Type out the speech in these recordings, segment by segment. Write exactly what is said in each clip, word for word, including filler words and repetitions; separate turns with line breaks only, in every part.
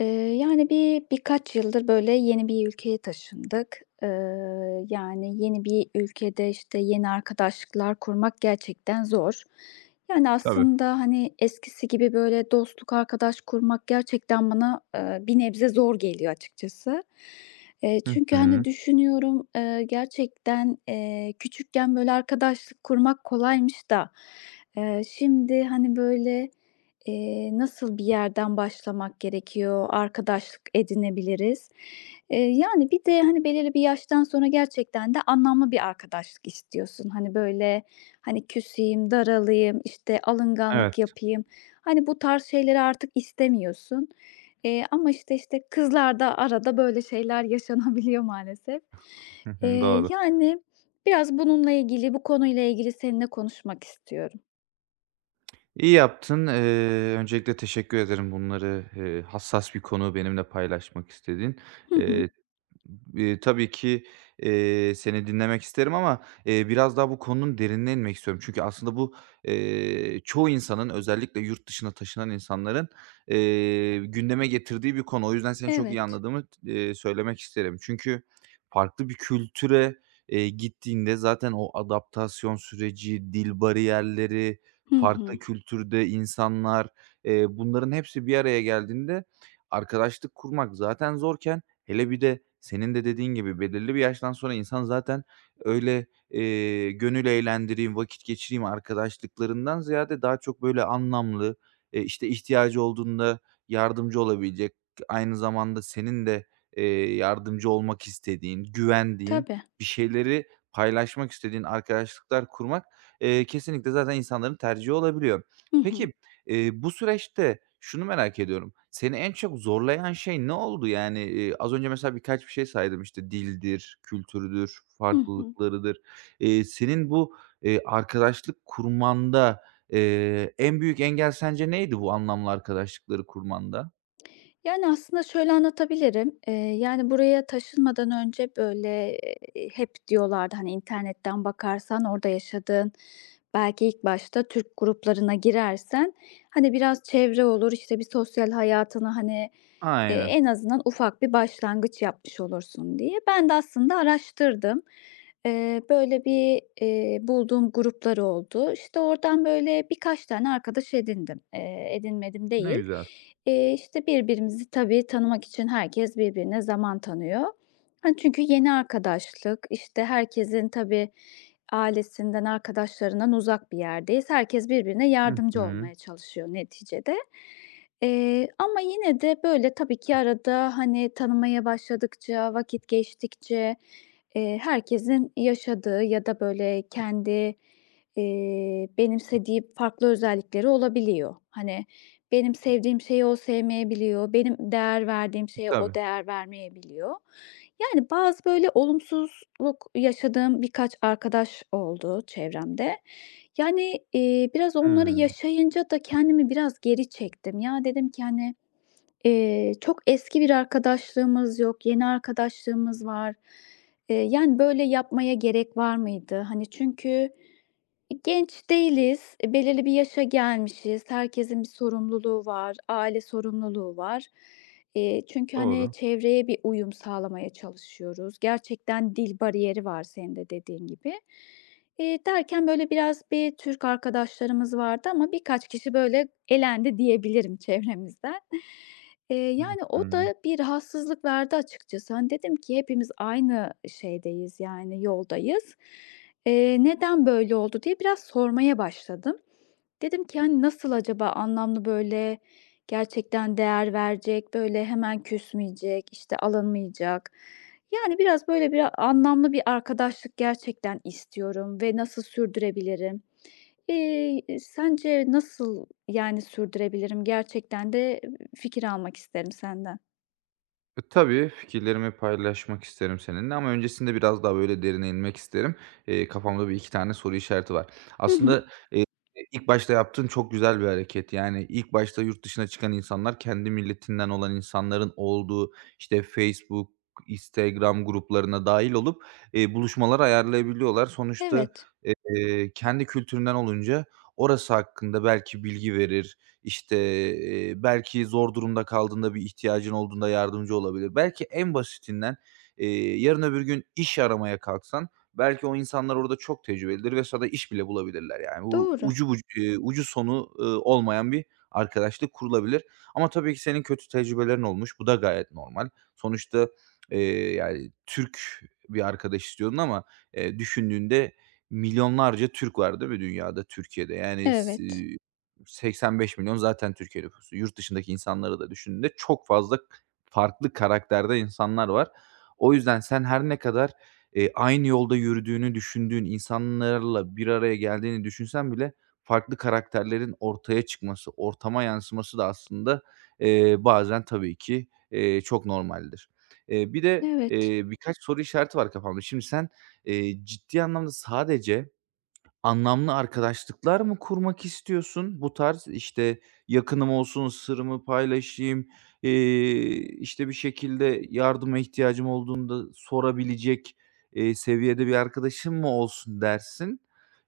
Eee, Yani, bir birkaç yıldır, böyle, yeni bir ülkeye taşındık. Eee, yani, yeni bir ülkede, işte, yeni arkadaşlıklar kurmak gerçekten zor. Yani,
Tabii.
aslında, hani, eskisi gibi, böyle, dostluk, arkadaş kurmak gerçekten bana, eee, bir nebze zor geliyor açıkçası. Eee,
Hı
çünkü, hani,
hı.
düşünüyorum, eee, gerçekten, eee, küçükken, böyle, arkadaşlık kurmak kolaymış da, eee, şimdi, hani, böyle, Eee, nasıl bir yerden başlamak gerekiyor? Arkadaşlık edinebiliriz. Eee, yani bir de, hani, belirli bir yaştan sonra gerçekten de anlamlı bir arkadaşlık istiyorsun. Hani, böyle, hani, küseyim, daralayım, işte, alınganlık
Evet.
yapayım, hani, bu tarz şeyleri artık istemiyorsun. Eee, ama, işte işte, kızlarda arada böyle şeyler yaşanabiliyor maalesef.
Hı hı,
Eee,
doğru.
yani, biraz bununla ilgili, bu konuyla ilgili seninle konuşmak istiyorum.
İyi yaptın. Eee, öncelikle teşekkür ederim bunları, eee, hassas bir konu benimle paylaşmak istediğin.
Hı hı.
Eee Eee, tabii ki, eee, seni dinlemek isterim ama, eee, biraz daha bu konunun derinine inmek istiyorum. Çünkü aslında bu, eee, çoğu insanın özellikle yurt dışına taşınan insanların, eee, gündeme getirdiği bir konu. O yüzden seni çok iyi
Evet.
anladığımı eee, söylemek isterim. Çünkü farklı bir kültüre, eee, gittiğinde zaten o adaptasyon süreci, dil bariyerleri,
Hı hı.
farklı kültürde insanlar, eee, bunların hepsi bir araya geldiğinde arkadaşlık kurmak zaten zorken, hele bir de senin de dediğin gibi belirli bir yaştan sonra insan zaten öyle, eee, gönül eğlendireyim, vakit geçireyim arkadaşlıklarından ziyade daha çok böyle anlamlı, eee, işte, ihtiyacı olduğunda yardımcı olabilecek, aynı zamanda senin de, eee, yardımcı olmak istediğin, güvendiğin,
Tabii.
bir şeyleri paylaşmak istediğin arkadaşlıklar kurmak, eee, kesinlikle zaten insanların tercihi olabiliyor.
Hı hı.
Peki, Eee, bu süreçte şunu merak ediyorum, seni en çok zorlayan şey ne oldu? Yani, eee, az önce mesela birkaç bir şey saydım, işte, dildir, kültürdür,
Hı hı.
farklılıklarıdır. Eee, senin bu, eee, arkadaşlık kurmanda, eee, en büyük engel sence neydi bu anlamlı arkadaşlıkları kurmanda?
Yani, aslında şöyle anlatabilirim. Eee, yani, buraya taşınmadan önce, böyle, eee, hep diyorlardı, hani, internetten bakarsan orada yaşadığın, belki ilk başta Türk gruplarına girersen, hani, biraz çevre olur, işte, bir sosyal hayatına, hani, eee,
Aynen,
en azından ufak bir başlangıç yapmış olursun diye. Ben de aslında araştırdım. Eee, böyle bir, eee, bulduğum gruplar oldu. İşte, oradan, böyle, birkaç tane arkadaş edindim. Eee, edinmedim
ne
değil.
güzel.
Eee, işte, birbirimizi tabii tanımak için herkes birbirine zaman tanıyor. Hani, çünkü yeni arkadaşlık, işte, herkesin tabii ailesinden, arkadaşlarından uzak bir yerdeyiz. Herkes birbirine
Hı
yardımcı
hı.
olmaya çalışıyor neticede. Eee, ama yine de, böyle, tabii ki arada, hani, tanımaya başladıkça, vakit geçtikçe, eee, herkesin yaşadığı ya da, böyle, kendi, eee, benimsediği farklı özellikleri olabiliyor. Hani, benim sevdiğim şeyi o sevmeyebiliyor, benim değer verdiğim şeye o
Tabii.
değer vermeyebiliyor. Yani, bazı böyle olumsuzluk yaşadığım birkaç arkadaş oldu çevremde. Yani, eee, biraz onları
Hımm,
yaşayınca da kendimi biraz geri çektim. Ya, dedim ki, hani, eee, çok eski bir arkadaşlığımız yok, yeni arkadaşlığımız var. Eee, yani, böyle yapmaya gerek var mıydı? Hani, çünkü genç değiliz, e, belirli bir yaşa gelmişiz. Herkesin bir sorumluluğu var, aile sorumluluğu var. Eee, çünkü, hani,
doğru.
çevreye bir uyum sağlamaya çalışıyoruz. Gerçekten dil bariyeri var senin de dediğin gibi. Eee, derken böyle biraz bir Türk arkadaşlarımız vardı ama birkaç kişi böyle elendi diyebilirim çevremizden. Eee,
Hı
yani o
hı.
da bir rahatsızlık verdi açıkçası. Hani, dedim ki hepimiz aynı şeydeyiz, yani yoldayız. Eee, "Neden böyle oldu?" diye biraz sormaya başladım. Dedim ki, hani, nasıl acaba anlamlı, böyle, gerçekten değer verecek, böyle, hemen küsmeyecek, işte, alınmayacak. Yani, biraz, böyle, bir anlamlı bir arkadaşlık gerçekten istiyorum ve nasıl sürdürebilirim? Eee, sence nasıl, yani, sürdürebilirim? Gerçekten de fikir almak isterim senden.
E, tabii, fikirlerimi paylaşmak isterim seninle ama öncesinde biraz daha, böyle, derine inmek isterim. Eee, kafamda bir iki tane soru işareti var.
Hı hı.
Aslında, eee, ilk başta yaptığın çok güzel bir hareket. Yani, ilk başta yurt dışına çıkan insanlar kendi milletinden olan insanların olduğu, işte, Facebook, Instagram gruplarına dahil olup, eee, buluşmalar ayarlayabiliyorlar. Sonuçta,
Evet.
eee, kendi kültüründen olunca orası hakkında belki bilgi verir, işte, eee, belki zor durumda kaldığında, bir ihtiyacın olduğunda yardımcı olabilir. Belki en basitinden, eee, yarın öbür gün iş aramaya kalksan belki o insanlar orada çok tecrübelidir ve sana iş bile bulabilirler yani. Bu
Doğru.
ucu buc eee, ucu sonu, ııı, olmayan bir arkadaşlık kurulabilir ama tabii ki senin kötü tecrübelerin olmuş. Bu da gayet normal. Sonuçta, eee, yani Türk bir arkadaş istiyordun ama, eee, düşündüğünde milyonlarca Türk var değil mi dünyada, Türkiye'de? Yani s
Evet.
seksen beş milyon zaten Türkiye nüfusu. Yurt dışındaki insanları da düşündüğünde çok fazla farklı karakterde insanlar var. O yüzden sen her ne kadar, eee, aynı yolda yürüdüğünü düşündüğün insanlarla bir araya geldiğini düşünsen bile farklı karakterlerin ortaya çıkması, ortama yansıması da aslında, eee, bazen tabii ki, eee, çok normaldir. Eee, bir de,
Evet.
eee, birkaç soru işareti var kafamda. Şimdi sen, eee, ciddi anlamda sadece anlamlı arkadaşlıklar mı kurmak istiyorsun? Bu tarz, işte, yakınım olsun, sırrımı paylaşayım, eee, işte, bir şekilde yardıma ihtiyacım olduğunda sorabilecek, eee, seviyede bir arkadaşım mı olsun dersin?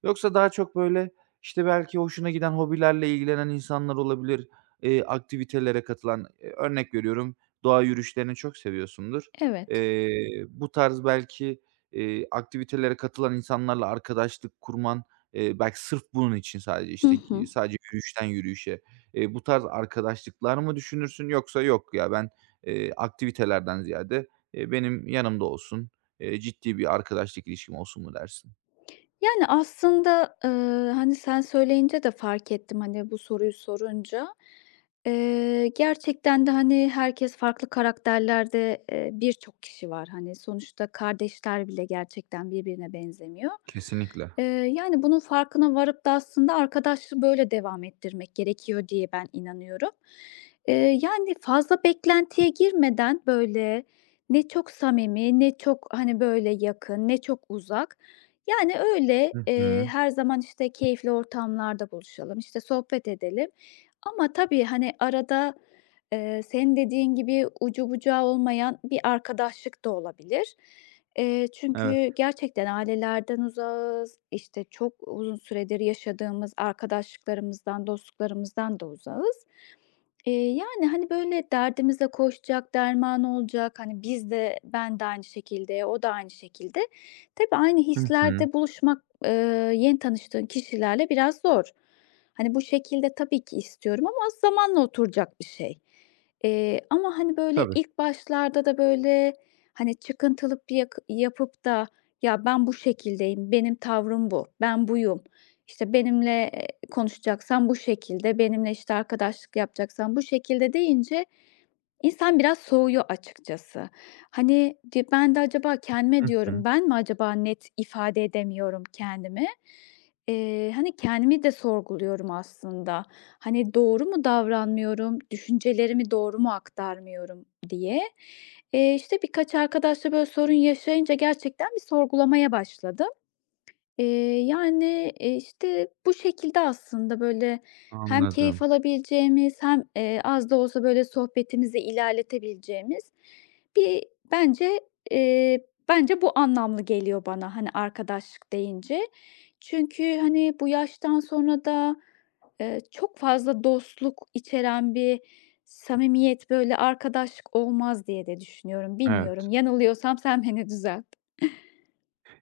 Yoksa daha çok, böyle, işte, belki hoşuna giden hobilerle ilgilenen insanlar olabilir, eee, aktivitelere katılan, eee, örnek veriyorum, doğa yürüyüşlerini çok seviyorsundur.
Evet.
Eee, bu tarz belki, eee, aktivitelere katılan insanlarla arkadaşlık kurman. Eee, belki sırf bunun için sadece,
Hı
işte,
hı.
gi sadece yürüyüşten yürüyüşe, eee, bu tarz arkadaşlıklar mı düşünürsün yoksa yok ya ben, eee, aktivitelerden ziyade, eee, benim yanımda olsun, eee, ciddi bir arkadaşlık ilişkim olsun mu dersin?
Yani, aslında, ııı, hani, sen söyleyince de fark ettim, hani, bu soruyu sorunca. Eee, gerçekten de, hani, herkes farklı karakterlerde, eee, birçok kişi var. Hani, sonuçta kardeşler bile gerçekten birbirine benzemiyor.
Kesinlikle.
Eee, yani, Bunun farkına varıp da aslında arkadaşlığı böyle devam ettirmek gerekiyor diye ben inanıyorum. Eee, yani, fazla beklentiye girmeden, böyle, ne çok samimi, ne çok, hani, böyle, yakın, ne çok uzak, yani, öyle,
Hı
eee,
hı.
her zaman, işte, keyifli ortamlarda buluşalım, işte, sohbet edelim ama tabii, hani, arada, eee, senin dediğin gibi ucu bucağı olmayan bir arkadaşlık da olabilir. Eee,
Evet.
çünkü gerçekten ailelerden uzağız, işte, çok uzun süredir yaşadığımız arkadaşlıklarımızdan, dostluklarımızdan da uzağız. Eee, yani, hani, böyle, derdimize koşacak, derman olacak, hani, biz de ben de aynı şekilde, o da aynı şekilde. Tabii aynı
Hı hı.
hislerde buluşmak, eee, yeni tanıştığın kişilerle biraz zor. Hani, bu şekilde tabii ki istiyorum ama zamanla oturacak bir şey. Eee, ama, hani, böyle,
Tabii.
ilk başlarda da, böyle, hani, çıkıntılık bir yak yapıp da "Ya, ben bu şekildeyim, benim tavrım bu, ben buyum." İşte, benimle, eee, konuşacaksan bu şekilde, benimle, işte, arkadaşlık yapacaksan bu şekilde deyince insan biraz soğuyor açıkçası. Hani, di ben de acaba kendime
Hı
diyorum,
hı.
ben mi acaba net ifade edemiyorum kendimi? Eee, hani, kendimi de sorguluyorum aslında. Hani, doğru mu davranmıyorum, düşüncelerimi doğru mu aktarmıyorum diye. Eee, işte, birkaç arkadaşla böyle sorun yaşayınca gerçekten bir sorgulamaya başladım. Eee, yani, eee, işte, bu şekilde aslında, böyle, hem keyif
Anladım.
alabileceğimiz hem, eee, az da olsa, böyle, sohbetimizi ilerletebileceğimiz bir bence, eee, bence bu anlamlı geliyor bana, hani, arkadaşlık deyince. Çünkü, hani, bu yaştan sonra da, eee, çok fazla dostluk içeren bir samimiyet, böyle, arkadaşlık olmaz diye de düşünüyorum.
Evet.
Bilmiyorum, yanılıyorsam sen beni düzelt.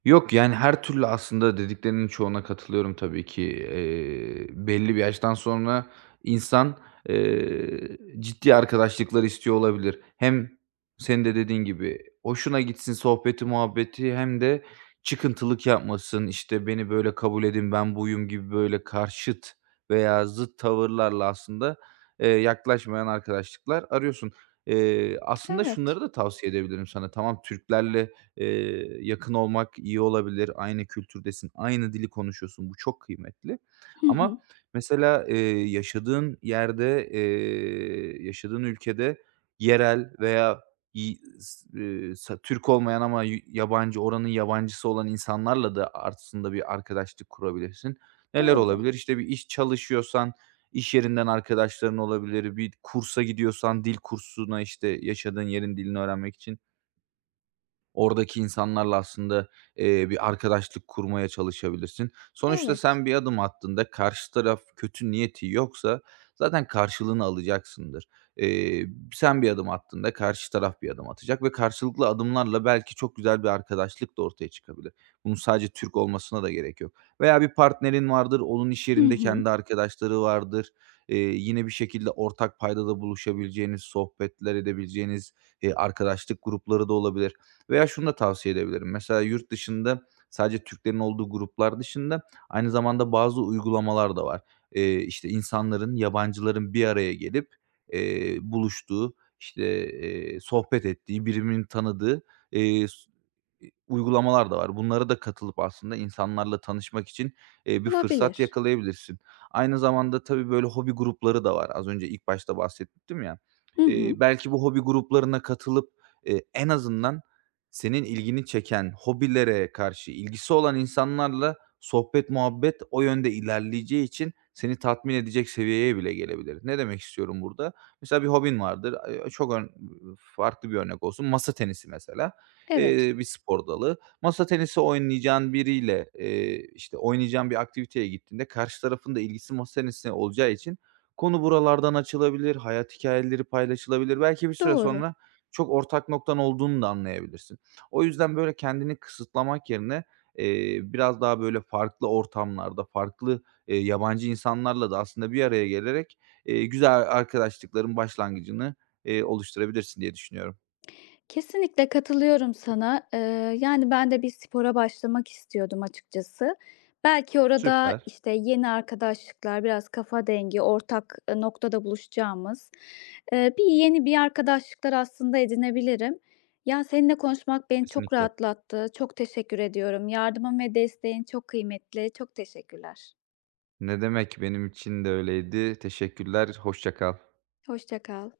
Yok, yani, her türlü aslında dediklerinin çoğuna katılıyorum tabii ki. Eee, belli bir yaştan sonra insan, eee, ciddi arkadaşlıklar istiyor olabilir. Hem senin de dediğin gibi hoşuna gitsin sohbeti muhabbeti hem de çıkıntılık yapmasın, işte, "Beni böyle kabul edin, ben buyum." gibi böyle karşıt veya zıt tavırlarla aslında, eee, yaklaşmayan arkadaşlıklar arıyorsun. Eee, aslında
Evet.
şunları da tavsiye edebilirim sana. Tamam, Türklerle Eee, yakın olmak iyi olabilir. Aynı kültürdesin, aynı dili konuşuyorsun. Bu çok kıymetli.
Hı hı.
Ama mesela, eee, yaşadığın yerde, eee, yaşadığın ülkede yerel veya yi s eee, sa Türk olmayan ama y yabancı, oranın yabancısı olan insanlarla da aslında bir arkadaşlık kurabilirsin. Neler
Doğru.
olabilir? İşte, bir iş çalışıyorsan iş yerinden arkadaşların olabilir. Bir kursa gidiyorsan dil kursuna, işte, yaşadığın yerin dilini öğrenmek için oradaki insanlarla aslında, eee, bir arkadaşlık kurmaya çalışabilirsin. Sonuçta
Evet.
sen bir adım attığında karşı taraf kötü niyeti yoksa zaten karşılığını alacaksındır. Eee, Sen bir adım attığında karşı taraf bir adım atacak ve karşılıklı adımlarla belki çok güzel bir arkadaşlık da ortaya çıkabilir. Bunun sadece Türk olmasına da gerek yok. Veya bir partnerin vardır, onun iş
Hı
yerinde
hı.
kendi arkadaşları vardır. Eee, yine bir şekilde ortak paydada buluşabileceğiniz, sohbetler edebileceğiniz, eee, arkadaşlık grupları da olabilir. Veya şunu da tavsiye edebilirim. Mesela yurt dışında sadece Türklerin olduğu gruplar dışında aynı zamanda bazı uygulamalar da var. Eee, işte, insanların, yabancıların bir araya gelip, eee, buluştuğu, işte, eee, sohbet ettiği, birbirini tanıdığı, eee, uygulamalar da var. Bunlara da katılıp aslında insanlarla tanışmak için, eee, bir fırsat
Olabilir.
yakalayabilirsin. Aynı zamanda tabii, böyle, hobi grupları da var. Az önce ilk başta bahsettim ya.
Hı
Eee,
hı.
belki bu hobi gruplarına katılıp, eee, en azından senin ilgini çeken, hobilere karşı ilgisi olan insanlarla sohbet, muhabbet o yönde ilerleyeceği için seni tatmin edecek seviyeye bile gelebilir. Ne demek istiyorum burada? Mesela bir hobin vardır. Eee, çok ön Farklı bir örnek olsun. Masa tenisi mesela
Evet,
eee, bir spor dalı. Masa tenisi oynayacağın biriyle, eee, işte, oynayacağın bir aktiviteye gittiğinde karşı tarafın da ilgisi masa tenisine olacağı için konu buralardan açılabilir, hayat hikâyeleri paylaşılabilir. Belki bir süre
doğru.
sonra çok ortak noktan olduğunu da anlayabilirsin. O yüzden, böyle, kendini kısıtlamak yerine, eee, biraz daha, böyle, farklı ortamlarda, farklı, eee, yabancı insanlarla da aslında bir araya gelerek, eee, güzel arkadaşlıkların başlangıcını, eee, oluşturabilirsin diye düşünüyorum.
Kesinlikle katılıyorum sana. Eee, yani ben de bir spora başlamak istiyordum açıkçası. Belki orada,
Süper,
işte, yeni arkadaşlıklar, biraz kafa dengi, ortak, eee, noktada buluşacağımız, eee, bir yeni bir arkadaşlıklar aslında edinebilirim. Ya, seninle konuşmak beni çok
kesinlikle.
rahatlattı. Çok teşekkür ediyorum. Yardımın ve desteğin çok kıymetli. Çok teşekkürler.
Ne demek, benim için de öyleydi. Teşekkürler, hoşça kal.
Hoşça kal.